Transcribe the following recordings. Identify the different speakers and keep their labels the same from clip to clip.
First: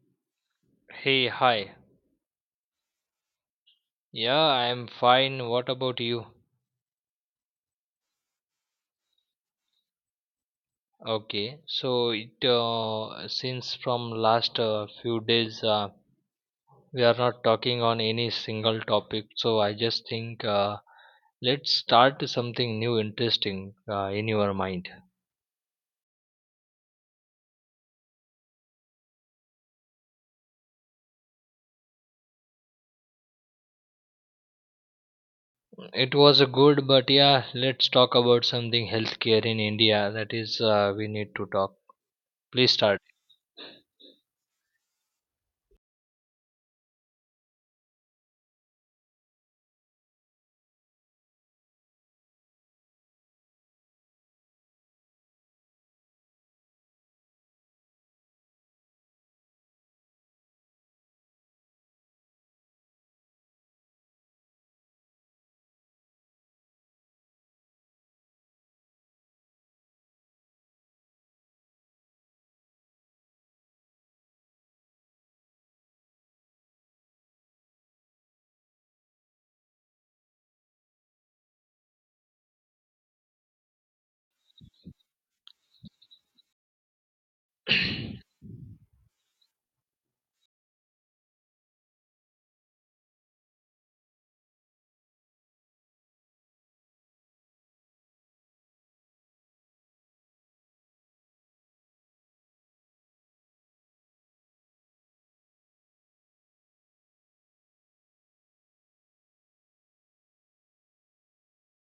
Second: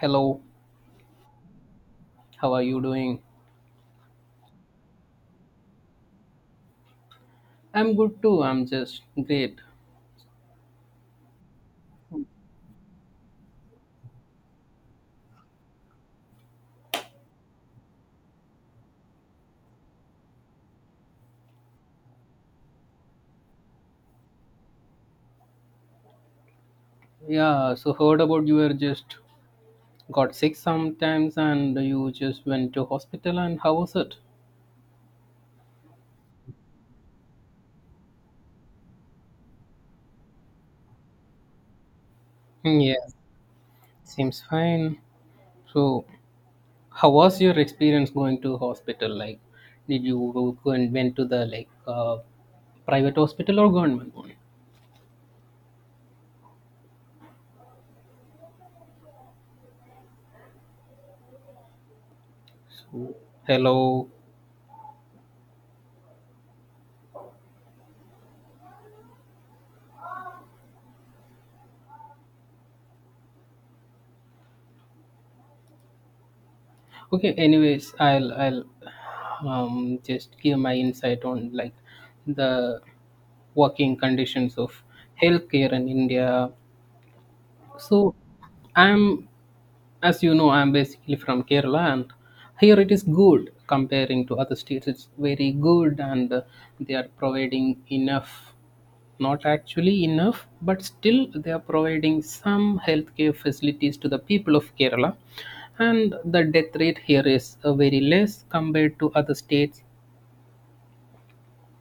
Speaker 1: Hello,
Speaker 2: Hey, hi.
Speaker 1: how are you doing?
Speaker 2: Yeah, I'm fine. What about you?
Speaker 1: I'm good too. I'm just great.
Speaker 2: Okay, so it since from last few days, we are not talking on any single topic, so I just think, let's start something new, interesting, in your mind.
Speaker 1: Yeah, so heard about you were just got sick sometimes and you just went to hospital and how was it?
Speaker 2: It was a good, but yeah, let's talk about something healthcare in India. That is, we need to talk. Please start.
Speaker 1: Yeah, seems fine. So, how was your experience going to hospital? Like, did you go and went to the like private hospital or government one? So, hello. Okay, anyways, I'll just give my insight on like the working conditions of healthcare in India. So I'm, as you know, I'm basically from Kerala, and here it is good comparing to other states. It's very good and they are providing enough, not actually enough, but still they are providing some healthcare facilities to the people of Kerala. And the death rate here is very less compared to other states.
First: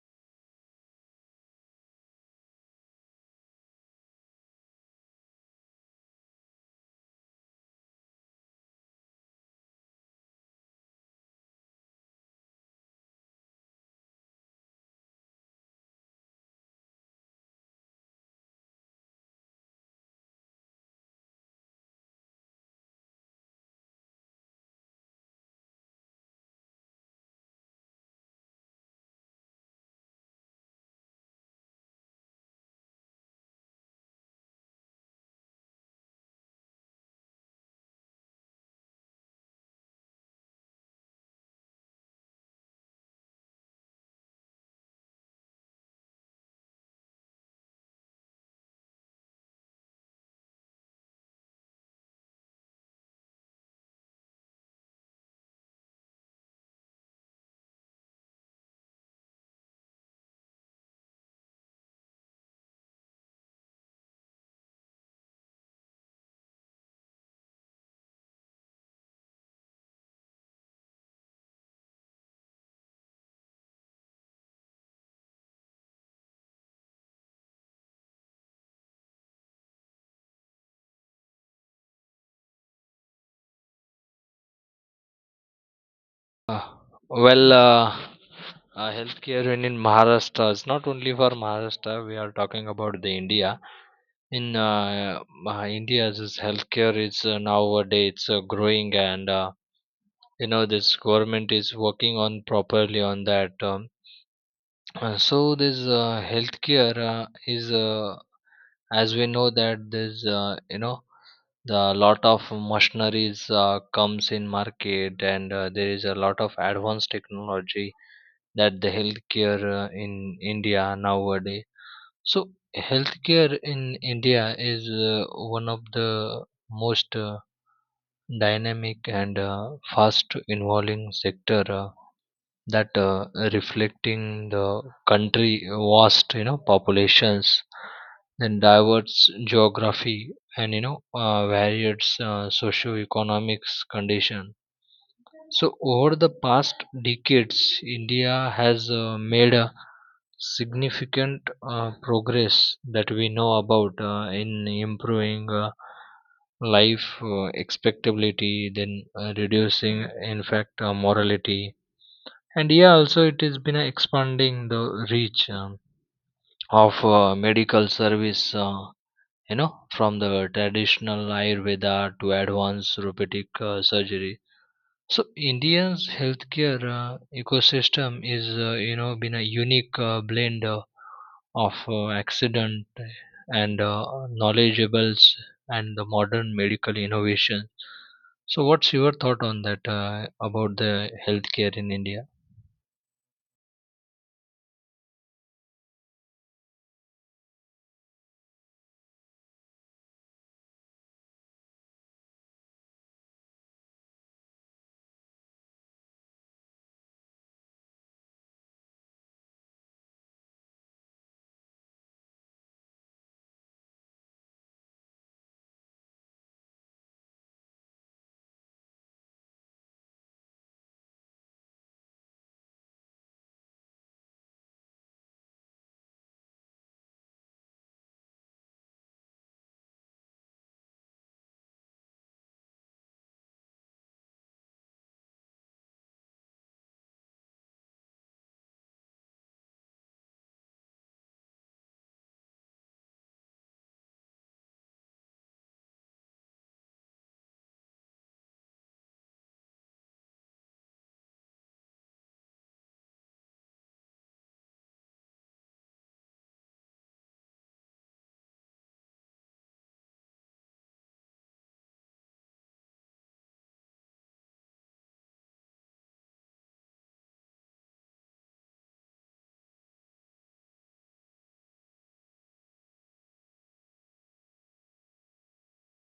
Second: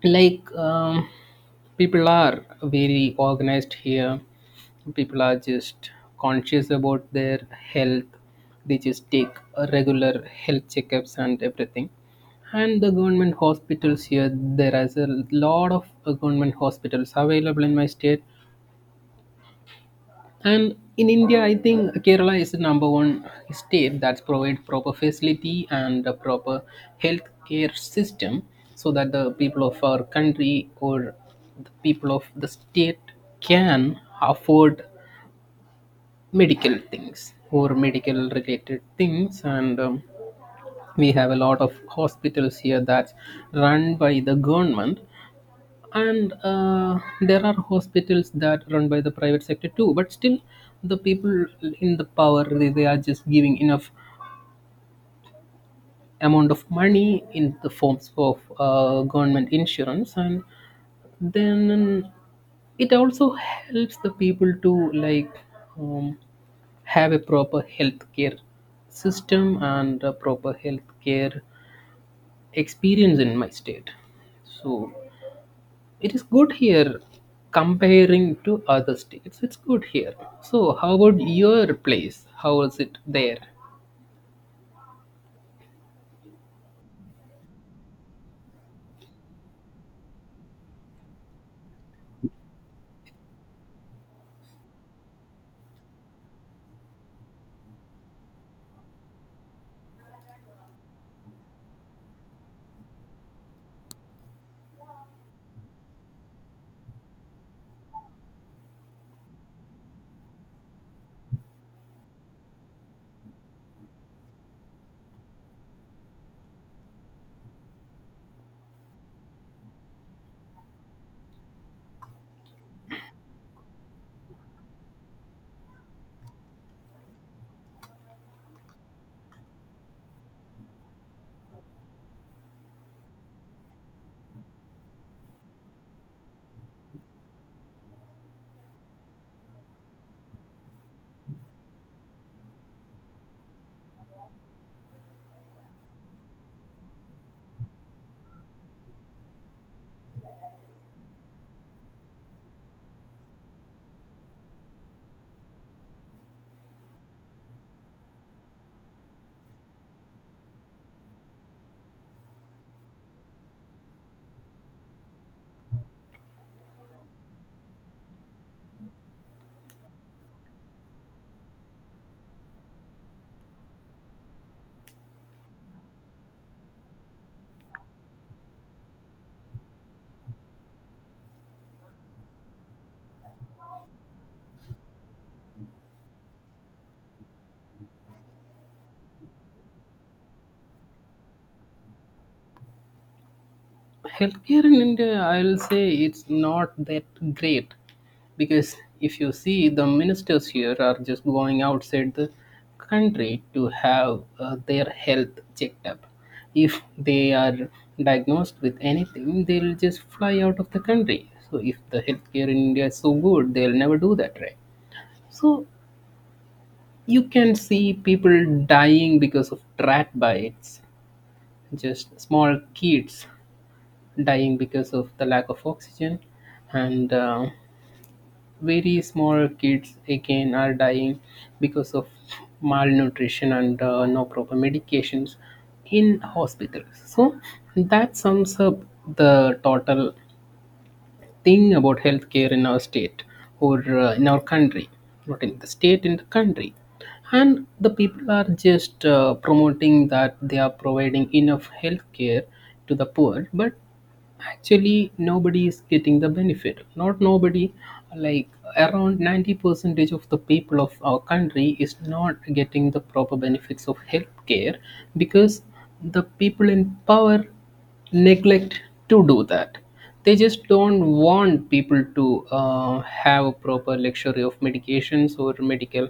Speaker 1: Like, people are very organized here, people are just conscious about their health, they just take regular health checkups and everything, and the government hospitals here, there is a lot of government hospitals available in my state. And in India, I think Kerala is the number one state that's provide proper facility and a proper healthcare system so that the people of our country or the people of the state can afford medical things or medical related things, and we have a lot of hospitals here that's run by the government, and there are hospitals that run by the private sector too, but still the people in the power, they are just giving enough amount of money in the forms of government insurance, and then it also helps the people to like um, have a proper healthcare system and a proper healthcare experience in my state. So it is good here comparing to other states. It's good here. So, how about your place? How is it there?
Speaker 2: Uh, well, healthcare in Maharashtra is not only for Maharashtra. We are talking about the India. In India's is healthcare is nowadays it's growing, and you know this government is working on properly on that. So this healthcare is, as we know that this, you know, the lot of machineries comes in market, and there is a lot of advanced technology that the healthcare in India nowadays. So healthcare in India is uh, one of the most dynamic and fast evolving sector that reflecting the country vast, you know, populations, then diverse geography, and you know, varied socio-economics condition. So over the past decades, India has made a significant progress that we know about, in improving life expectability, then reducing in fact morality, and yeah, also it has been expanding the reach, of medical service, you know, from the traditional ayurveda to advanced therapeutic surgery. So India's healthcare ecosystem is, you know, been a unique blend of accident and knowledgeables and the modern medical innovation. So what's your thought on that, about the healthcare in India?
Speaker 1: Healthcare in India, I'll say it's not that great, because if you see, the ministers here are just going outside the country to have their health checked up. If they are diagnosed with anything, they'll just fly out of the country. So, if the healthcare in India is so good, they'll never do that, right? So you can see people dying because of rat bites, just small kids dying because of the lack of oxygen, and very small kids again are dying because of malnutrition and no proper medications in hospitals. So that sums up the total thing about healthcare in our state, or in our country, not in the state, in the country. And the people are just promoting that they are providing enough healthcare to the poor, but actually nobody is getting the benefit, not nobody, like around 90 percentage of the people of our country is not getting the proper benefits of healthcare, because the people in power neglect to do that. They just don't want people to have a proper luxury of medications or medical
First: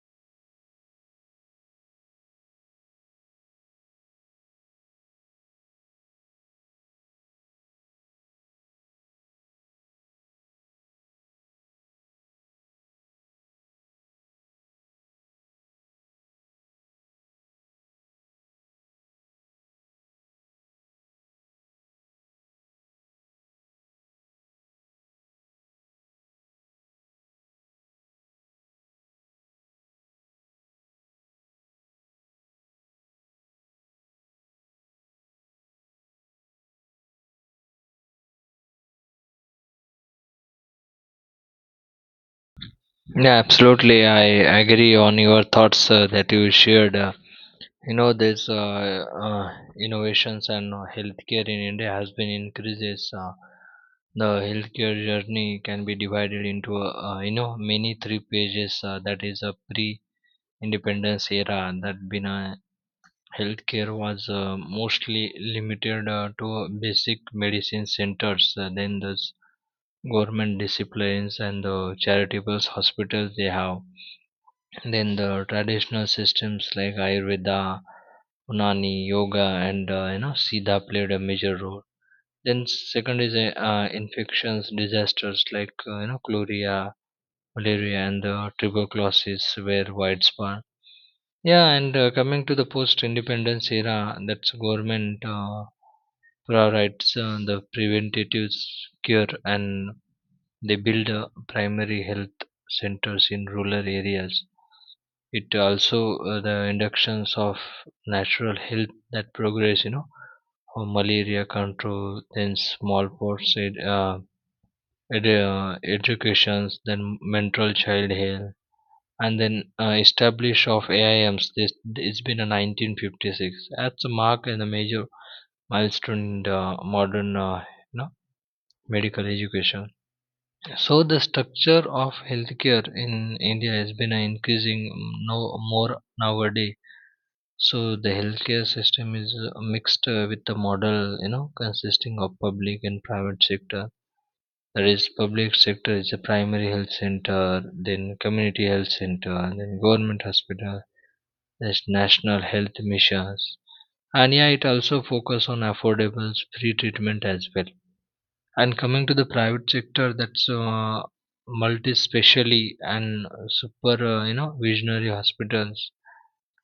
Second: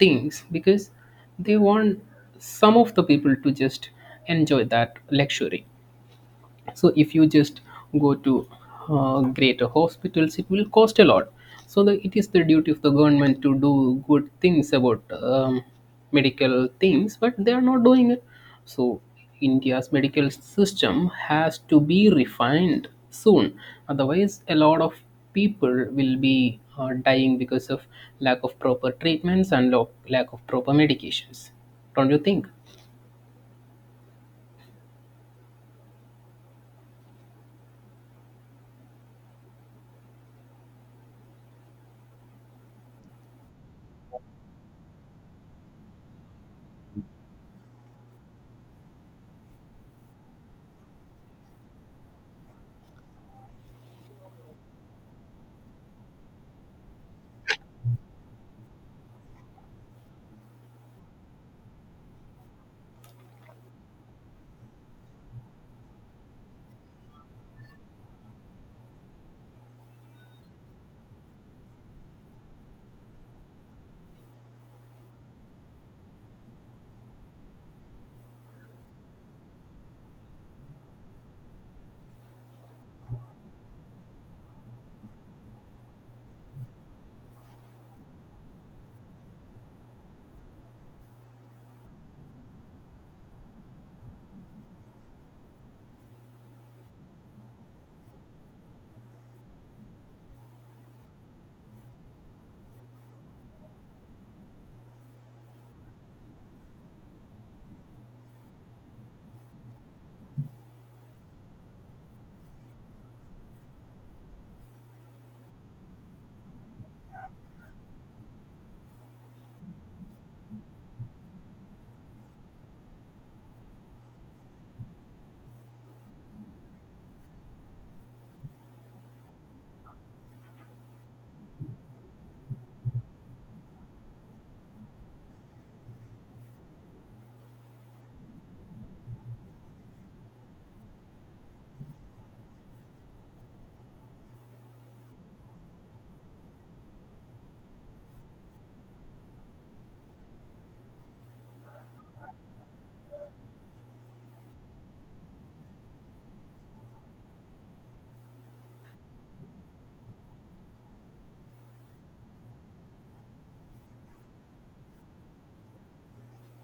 Speaker 1: things, because they want some of the people to just enjoy that luxury. So if you just go to greater hospitals, it will cost a lot. So it is the duty of the government to do good things about medical things, but they are not doing it. So India's medical system has to be refined soon, otherwise a lot of people will be dying because of lack of proper treatments and lack of proper medications. Don't you think?
Speaker 2: Yeah, absolutely. I agree on your thoughts that you shared. You know, this, innovations and healthcare in India has been increases. The healthcare journey can be divided into you know many three pages. That is a pre-independence era, and that been healthcare was mostly limited to basic medicine centers. Then the government disciplines and the charitable hospitals they have, then the traditional systems like Ayurveda, Unani, yoga, and you know, Siddha played a major role. Then second is infections, disasters like, you know, cholera, malaria, and the tuberculosis were widespread. Yeah, and coming to the post-independence era, that's government priorities the preventative cure, and they build primary health centers in rural areas. It also the inductions of natural health that progress, you know, for malaria control, then educations, then mental child health, and then establish of AIMs, this it's been a 1956, that's a mark and a major milestone in the modern, you know, medical education. So the structure of healthcare in India has been increasing no more nowadays. So the healthcare system is mixed with the model, you know, consisting of public and private sector. That is, public sector is a primary health center, then community health center, and then government hospital. There's national health missions, and yeah, it also focus on affordable free treatment as well. And coming to the private sector, that's multi-specially and super, you know, visionary hospitals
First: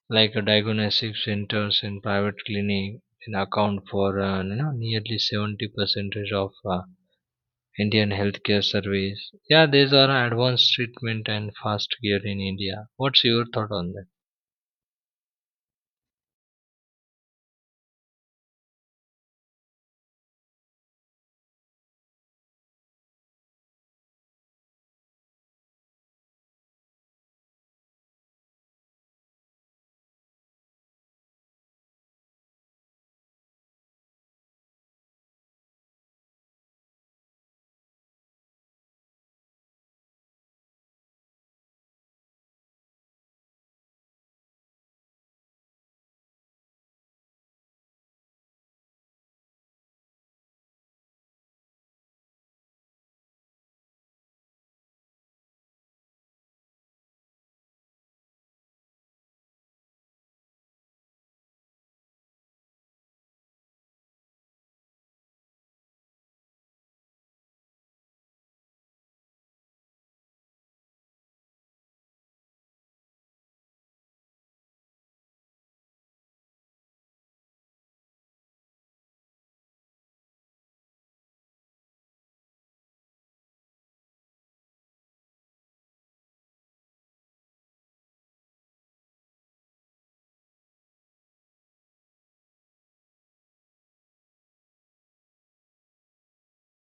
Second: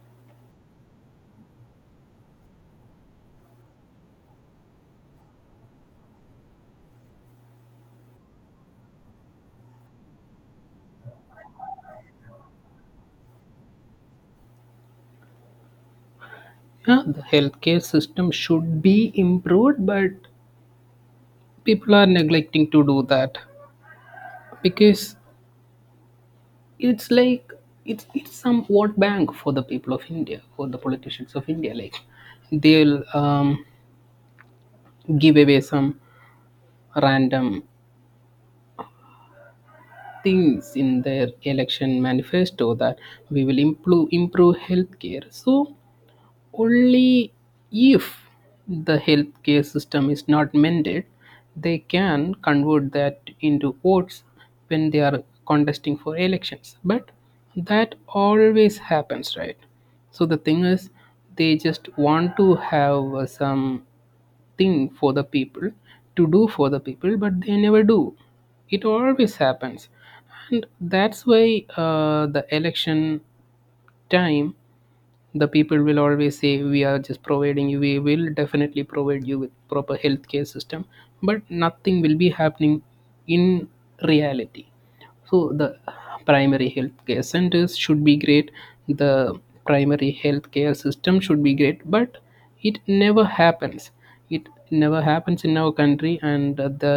Speaker 2: like a diagnostic centers and private clinic, and account for, you know, nearly 70 percentage of indian healthcare service. Yeah, these are advanced treatment and fast care in India. What's your thought on that?
Speaker 1: Yeah, the healthcare system should be improved, but people are neglecting to do that, because it's like it's some vote bank for the people of India, for the politicians of India. Like they'll give away some random things in their election manifesto that we will improve healthcare. So only if the healthcare system is not mended, they can convert that into votes when they are contesting for elections. But that always happens, right? So the thing is, they just want to have some thing for the people, to do for the people, but they never do. It always happens, and that's why the election time the people will always say we are just providing you, we will definitely provide you with proper healthcare system, but nothing will be happening in reality. So the primary healthcare centers should be great, the primary healthcare system should be great, but it never happens. It never happens in our country, and the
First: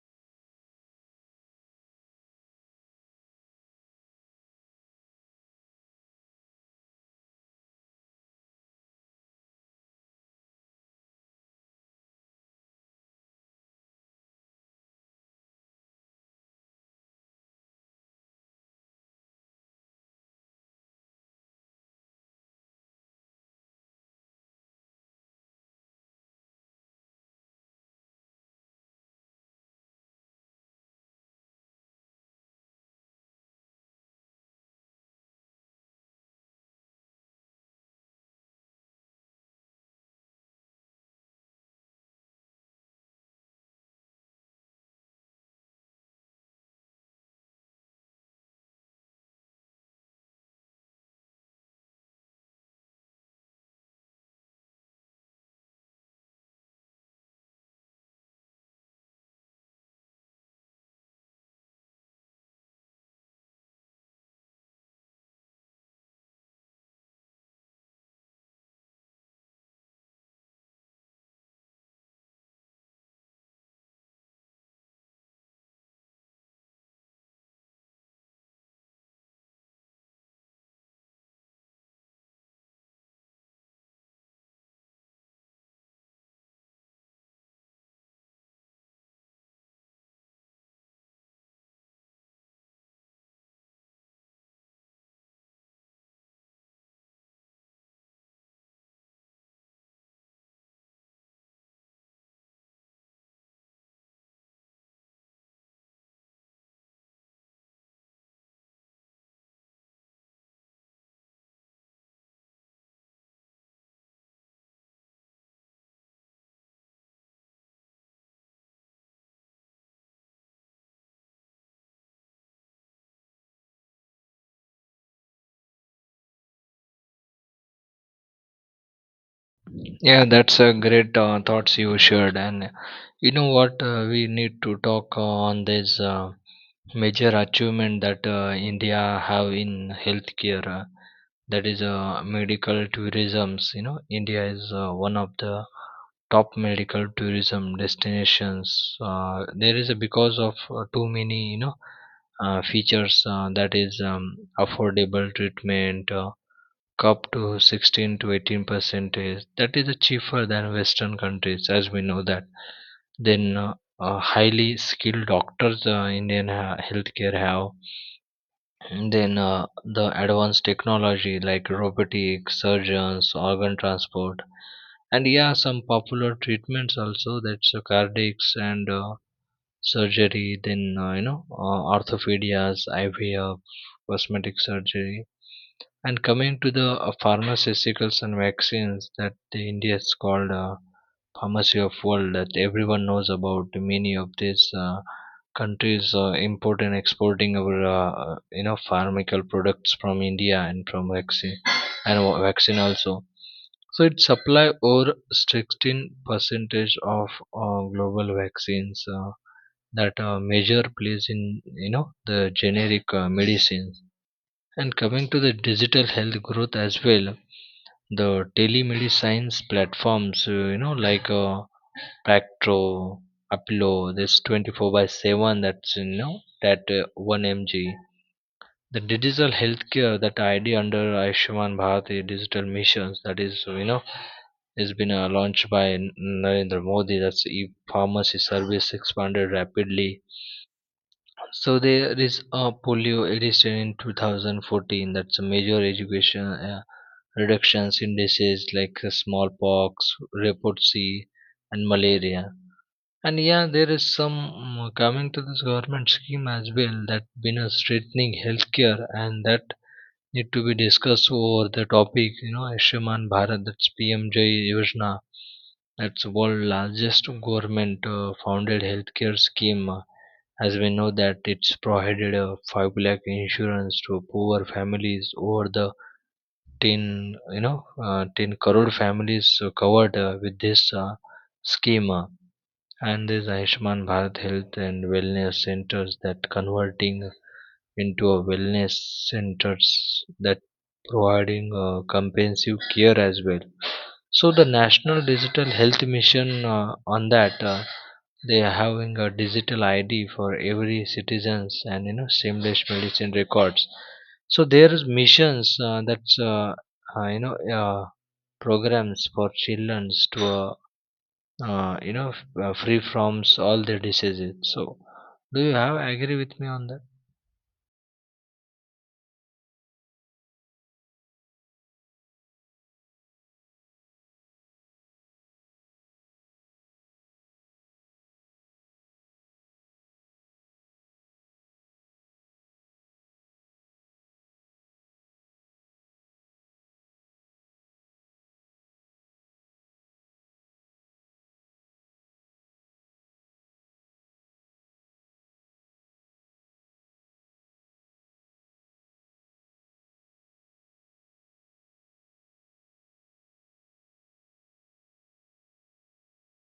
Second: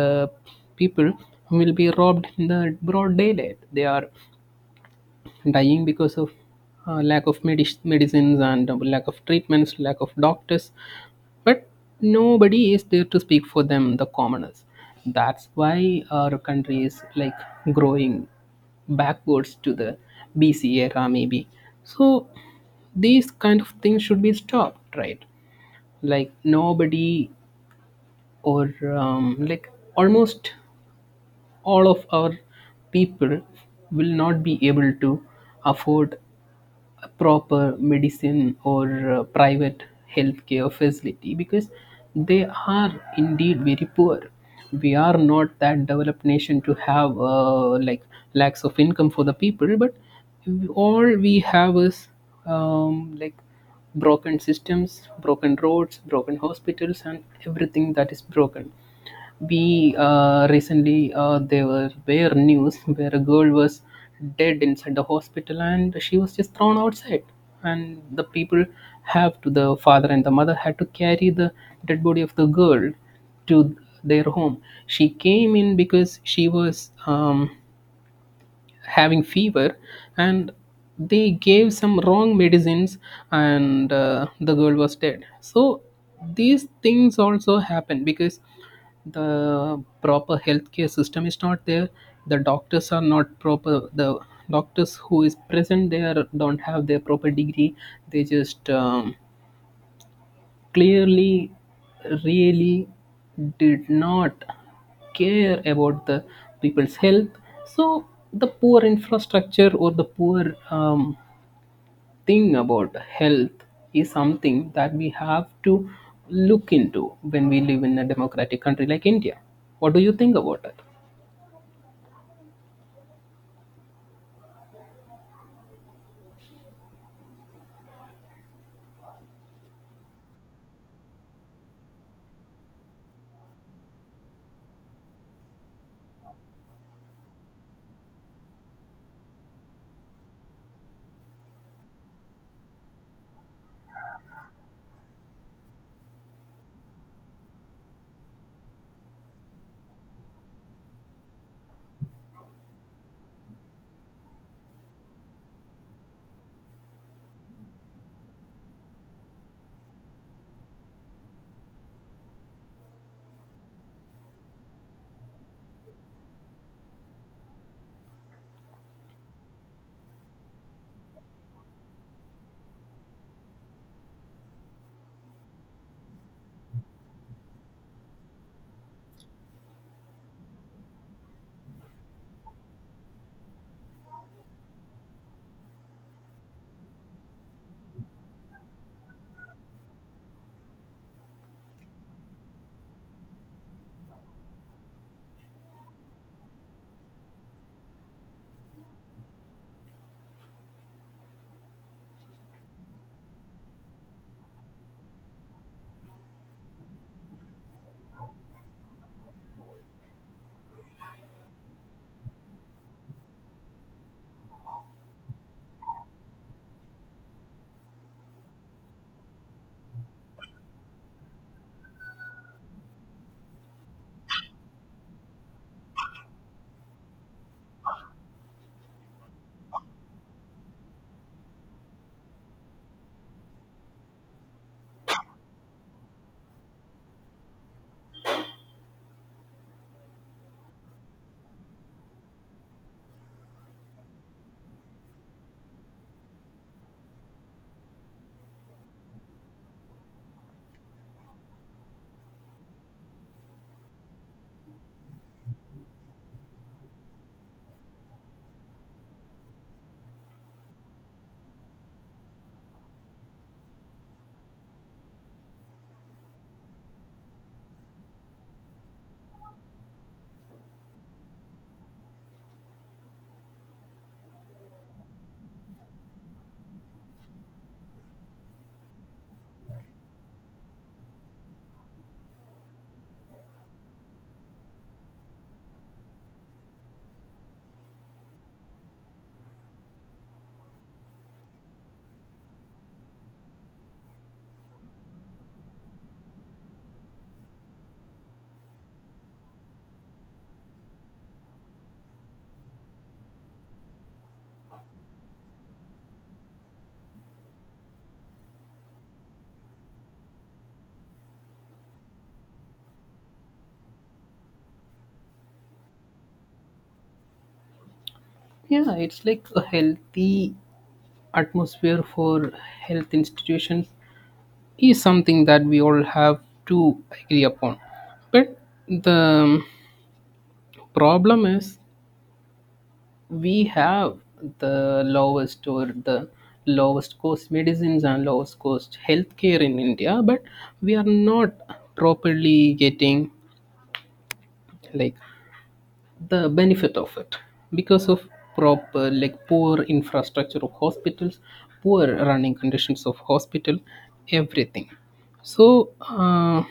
Speaker 1: people will be robbed in the broad daylight. They are dying because of lack of medicines and lack of treatments, lack of doctors. But nobody is there to speak for them, the commoners. That's why our country is like growing backwards to the BC era, maybe. So these kind of things should be stopped, right? Like nobody, or like almost all of our people will not be able to afford proper medicine or private healthcare facility, because they are indeed very poor. We are not that developed nation to have like lacks of income for the people, but all we have is like broken systems, broken roads, broken hospitals, and everything that is broken. We recently, there were bare news where a girl was dead inside the hospital and she was just thrown outside, and the people have to, the father and the mother had to carry the dead body of the girl to their home. She came in because she was having fever, and they gave some wrong medicines, and the girl was dead. So these things also happen because the proper healthcare system is not there, the doctors are not proper, the doctors who is present there don't have their proper degree. They just clearly, really, did not care about the people's health. So the poor infrastructure, or the poor thing about health, is something that we have to look into when we live in a democratic country like India. What do you think about it?
Speaker 2: Yeah, that's a great thoughts you shared. And you know what, we need to talk on this major achievement that India have in healthcare. That is medical tourisms. You know, India is one of the top medical tourism destinations. There is a because of too many, you know, features that is, affordable treatment. Up to 16 to 18% is that is cheaper than western countries, as we know that. Then highly skilled doctors, Indian healthcare have. And then the advanced technology like robotic surgeons, organ transport, and yeah, some popular treatments also. That's cardiacs and surgery. Then you know, orthopedias, IVF, cosmetic surgery. And coming to the pharmaceuticals and vaccines, that the India is called pharmacy of world, that everyone knows about. Many of these countries import and exporting our you know, pharmaceutical products from India, and from vaccine and vaccine also. So it supply over 16 percentage of global vaccines, that major plays in, you know, the generic medicines. And coming to the digital health growth as well, the telemedicine platforms, you know, like Pacto, Apollo, this 24 by 7, that's, you know, that 1mg. The digital healthcare, that idea under Ayushman Bharat digital missions, that is, you know, has been launched by Narendra Modi. That's e-pharmacy service expanded rapidly. So there is a polio edition in 2014. That's a major education, reductions in disease like, smallpox, leprosy, and malaria. And yeah, there is some coming to this government scheme as well, that been a strengthening healthcare and that need to be discussed over the topic. You know, Ayushman Bharat, that's PMJ Yojana, that's world largest government founded healthcare scheme. As we know that it's provided a 5 lakh insurance to poor families. Over the ten, you know, 10 crore families covered with this scheme. And there's Ayushman Bharat Health and Wellness Centers, that converting into a wellness centers that providing comprehensive care as well. So the National Digital Health Mission, on that, they are having a digital ID for every citizens, and you know, seamless medicine records. So there is missions that's you know, programs for children to, you know, free from all the diseases. So do you have agree with me on that?
Speaker 1: Yeah, it's like a healthy atmosphere for health institutions is something that we all have to agree upon, but the problem is, we have the lowest, or the lowest cost medicines and lowest cost healthcare in India, but we are not properly getting like the benefit of it, because of proper, like poor infrastructure of hospitals, poor running conditions of hospital, everything. So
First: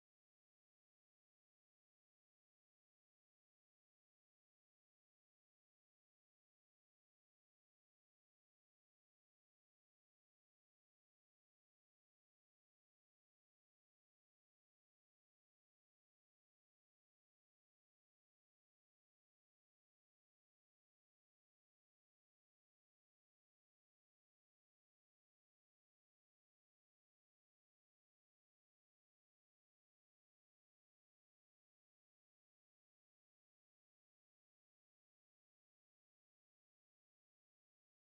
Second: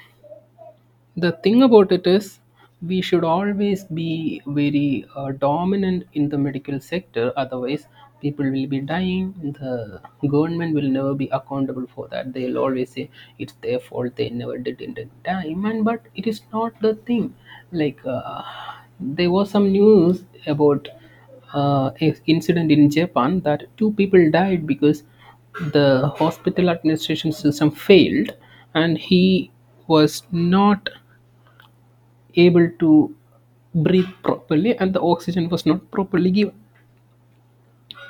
Speaker 1: the thing about it is, we should always be very dominant in the medical sector, otherwise, people will be dying. The government will never be accountable for that. They'll always say it's their fault, they never did it in time. And but it is not the thing. Like, there was some news about a incident in Japan that two people died because the hospital administration system failed, and he was not able to breathe properly and the oxygen was not properly given.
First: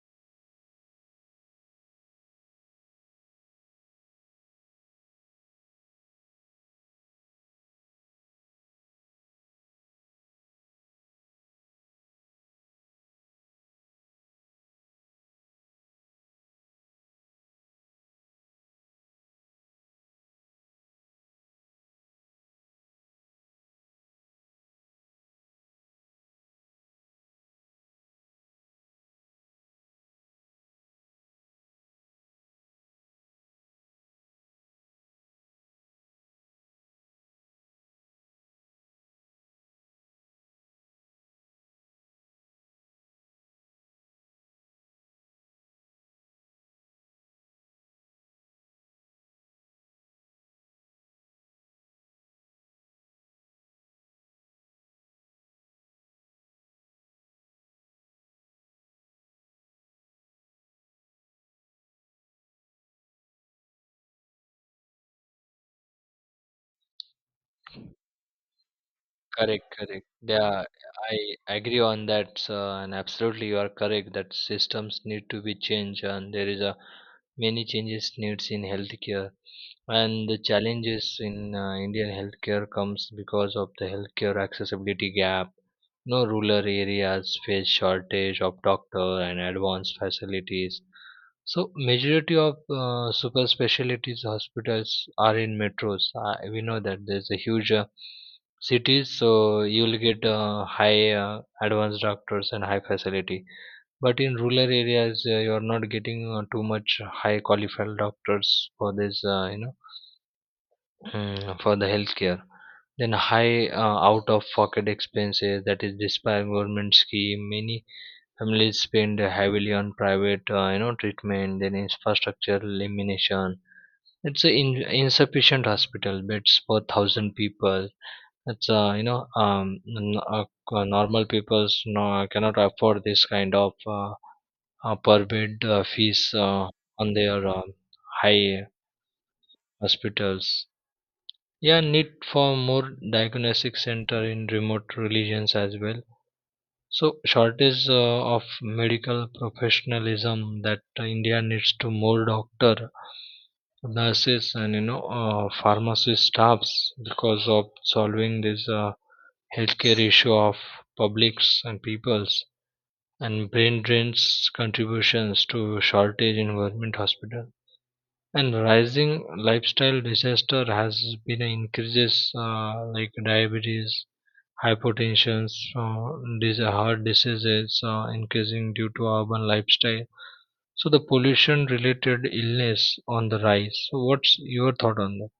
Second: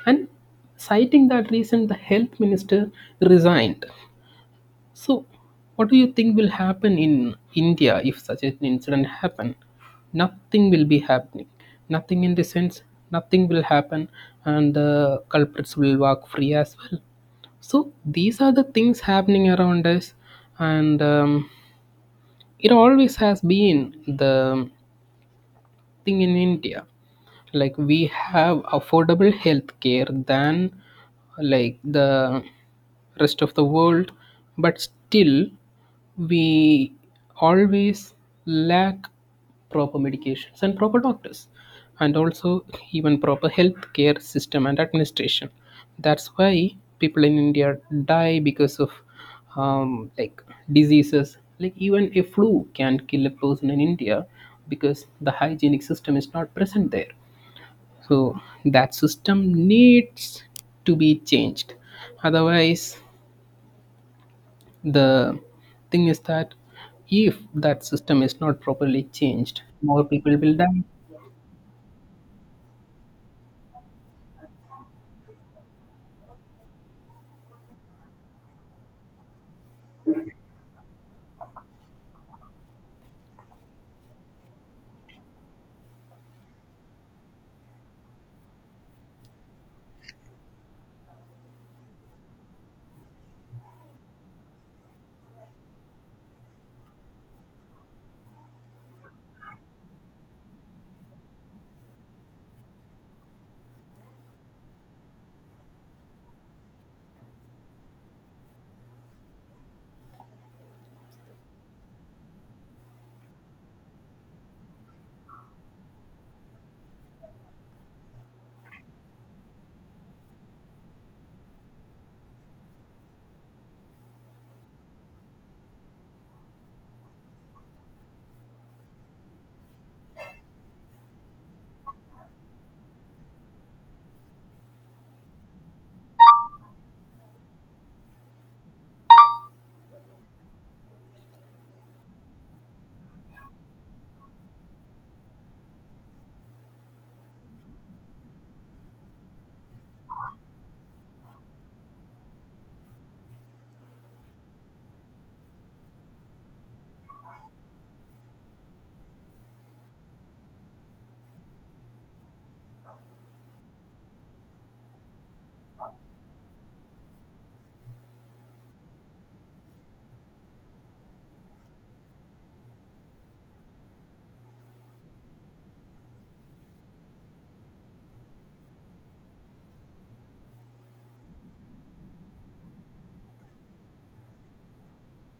Speaker 1: And citing that reason, the health minister resigned. So, what do you think will happen in India if such an incident happen? Nothing will be happening. Nothing in the sense, nothing will happen, and the culprits will walk free as well. So these are the things happening around us, and it always has been the thing in India. Like we have affordable health care than like the rest of the world, but still we always lack proper medications and proper doctors, and also even proper healthcare system and administration. That's why people in India die because of like diseases, like even a flu can kill a person in India, because the hygienic system is not present there. So that system needs to be changed, otherwise the thing is that if that system is not properly changed,
Speaker 2: Correct,
Speaker 1: more
Speaker 2: correct,
Speaker 1: people will
Speaker 2: yeah.
Speaker 1: die.
Speaker 2: I agree on that, sir. And absolutely you are correct that systems need to be changed, and there is a many changes needs in healthcare. And the challenges in indian healthcare comes because of the healthcare accessibility gap. No rural areas face shortage of doctor and advanced facilities. So majority of super specialties hospitals are in metros. We know that there's a huge cities, so you'll get high advanced doctors and high facility. But in rural areas, you are not getting too much high qualified doctors for this, you know, for the healthcare. Then high out-of-pocket expenses, that is despite government scheme, many families spend heavily on private, you know, treatment. Then infrastructure elimination. It's a insufficient hospital beds per thousand people. That's you know, normal people's no, cannot afford this kind of per bed fees on their high hospitals. Yeah, need for more diagnostic center in remote regions as well. So shortage of medical professionalism, that India needs to more doctor, nurses, and you know, pharmacy staffs, because of solving this healthcare issue of publics and peoples. And brain drains contributions to shortage in government hospital. And rising lifestyle disaster has been increases, like diabetes, hypertension, heart diseases increasing due to urban lifestyle. So the pollution related illness on the rise. So what's your thought on that?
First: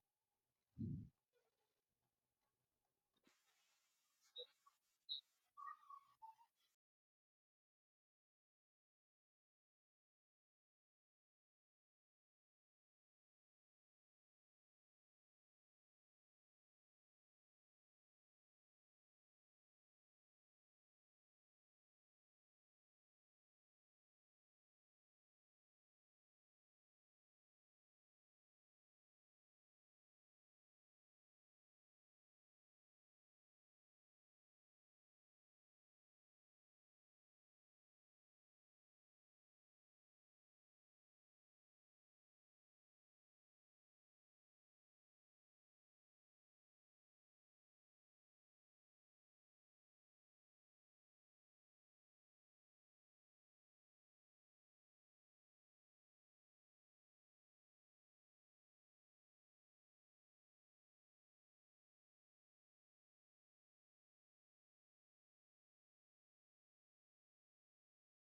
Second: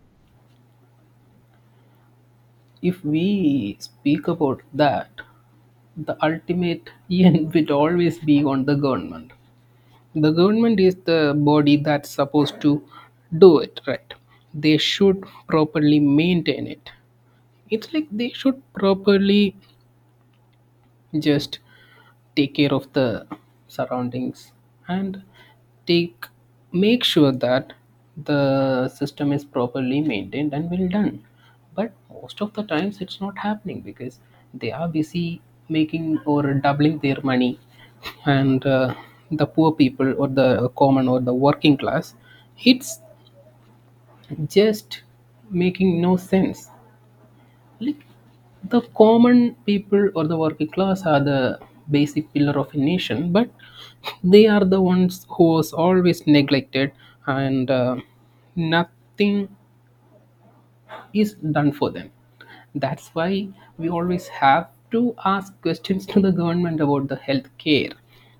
Speaker 1: If we speak about that, the ultimate end will always be on the government. The government is the body that's supposed to do it, right? They should properly maintain it. It's like they should properly just take care of the surroundings, and take, make sure that the system is properly maintained and well done. But most of the times it's not happening because they are busy making or doubling their money, and the poor people, or the common, or the working class, it's just making no sense. Like, the common people or the working class are the basic pillar of a nation, but they are the ones who was always neglected, and nothing is done for them. That's why we always have to ask questions to the government about the health care.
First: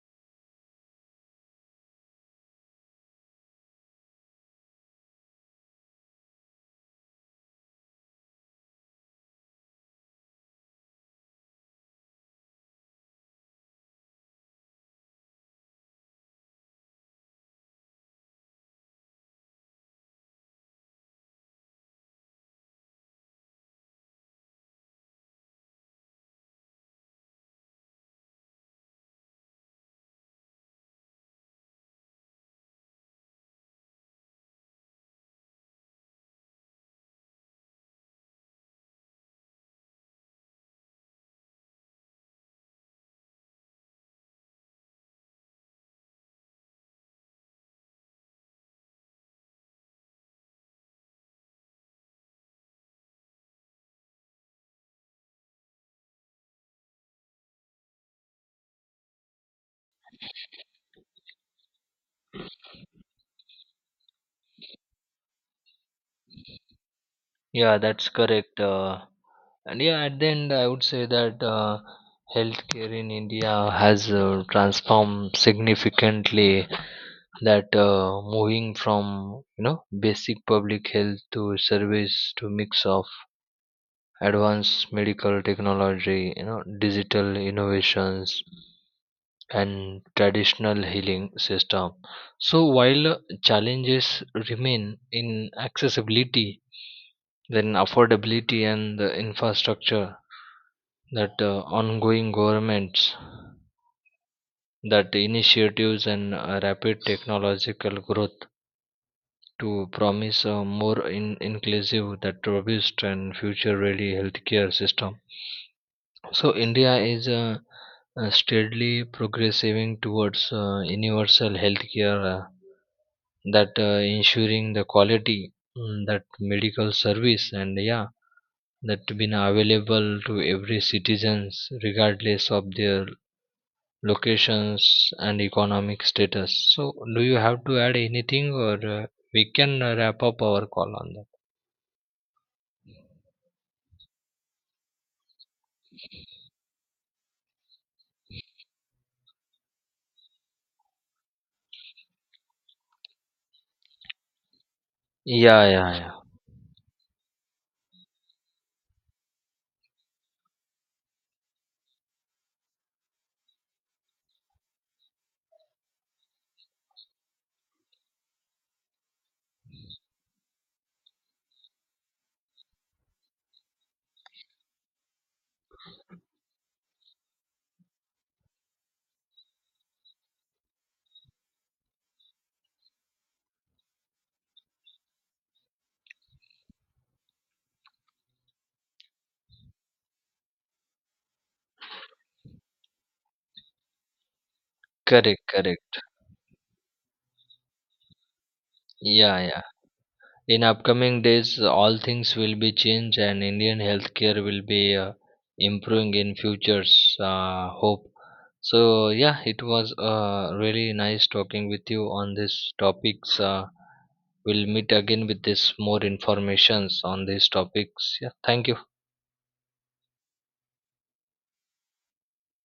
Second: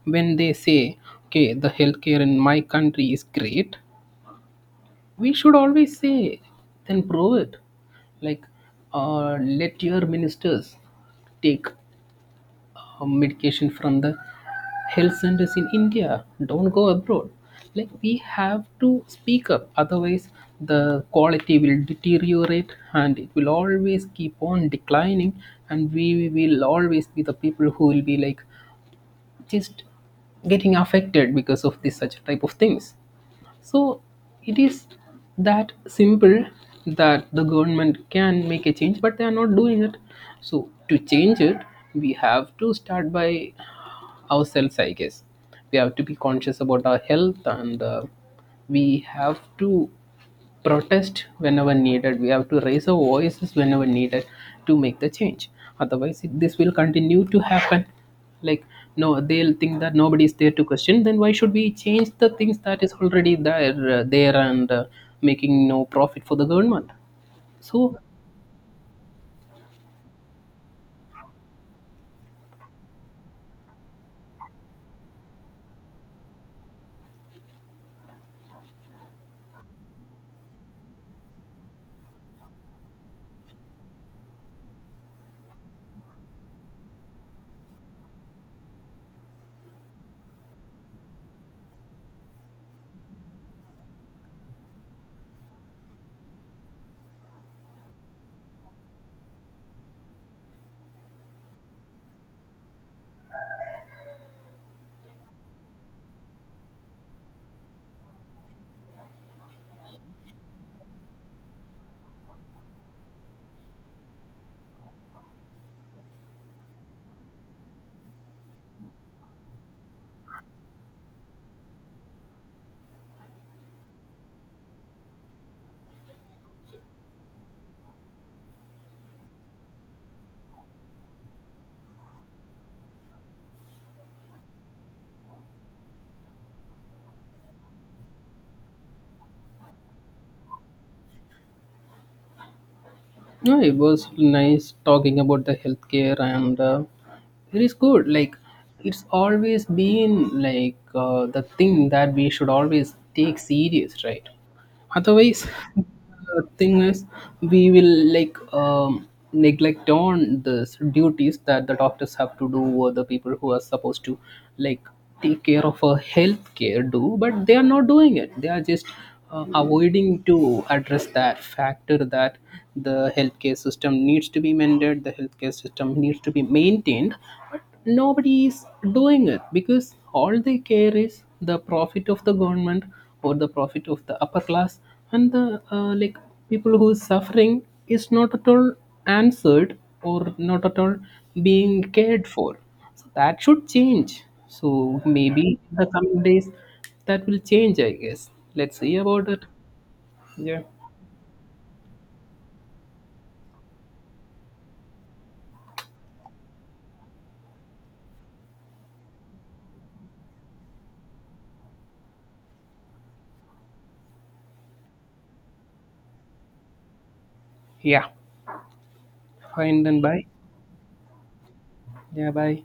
Speaker 1: When they say, okay, the health care in my country is great, we should always say then prove it. Like let your ministers take medication from the health centers in India, don't go abroad. Like we have to speak up, otherwise the quality will deteriorate and it will always keep on declining, and we will always be the people who will be like just getting affected because of this such type of things. So it is that simple, that the government can make a change, but they are not doing it. So to change it, we have to start by ourselves, I guess. We have to be conscious about our health, and we have to protest whenever needed, we have to raise our voices whenever needed, to make the change. Otherwise this will continue to happen. Like no, they'll think that nobody is there to question, then why should we change the things that is already there and making no profit for the government.
Speaker 2: Yeah,
Speaker 1: So
Speaker 2: that's correct. And yeah, at the end, I would say that healthcare in India has transformed significantly. That moving from, you know, basic public health to service, to mix of advanced medical technology, you know, digital innovations and traditional healing system. So while challenges remain in accessibility, then affordability and the infrastructure, that ongoing governments, that initiatives and rapid technological growth, to promise a more inclusive, that robust and future ready healthcare system. So India is, steadily progressing towards universal healthcare, that ensuring the quality, that medical service, and yeah, that been available to every citizens regardless of their locations and economic status. So do you have to add anything, or we can wrap up our call on that?
Speaker 1: no, it was nice talking about the healthcare, and it is good. Like it's always been like the thing that we should always take serious, right? Otherwise
Speaker 2: Yeah, yeah, yeah.
Speaker 1: the thing is, we will like neglect on this duties that the doctors have to do, or the people who are supposed to like take care of a health care do, but they are not doing it. They are just avoiding to address that factor that the healthcare system needs to be mended, the healthcare system needs to be maintained, but nobody is doing it, because all they care is the profit of the government, or the profit of the upper class, and the like people who is suffering is not at all answered, or not at all being cared for. So that should change. So
Speaker 2: Correct,
Speaker 1: maybe in the
Speaker 2: correct.
Speaker 1: coming days that will change, I guess. Let's see about
Speaker 2: Yeah,
Speaker 1: it.
Speaker 2: yeah. In
Speaker 1: Yeah.
Speaker 2: upcoming days, all things will be changed, and Indian healthcare will be improving in futures. Hope. So yeah, it was really nice talking with you on these topics. We'll meet again with this more informations on these
Speaker 1: Yeah,
Speaker 2: topics. Yeah, thank you.
Speaker 1: fine then, bye. Yeah, bye.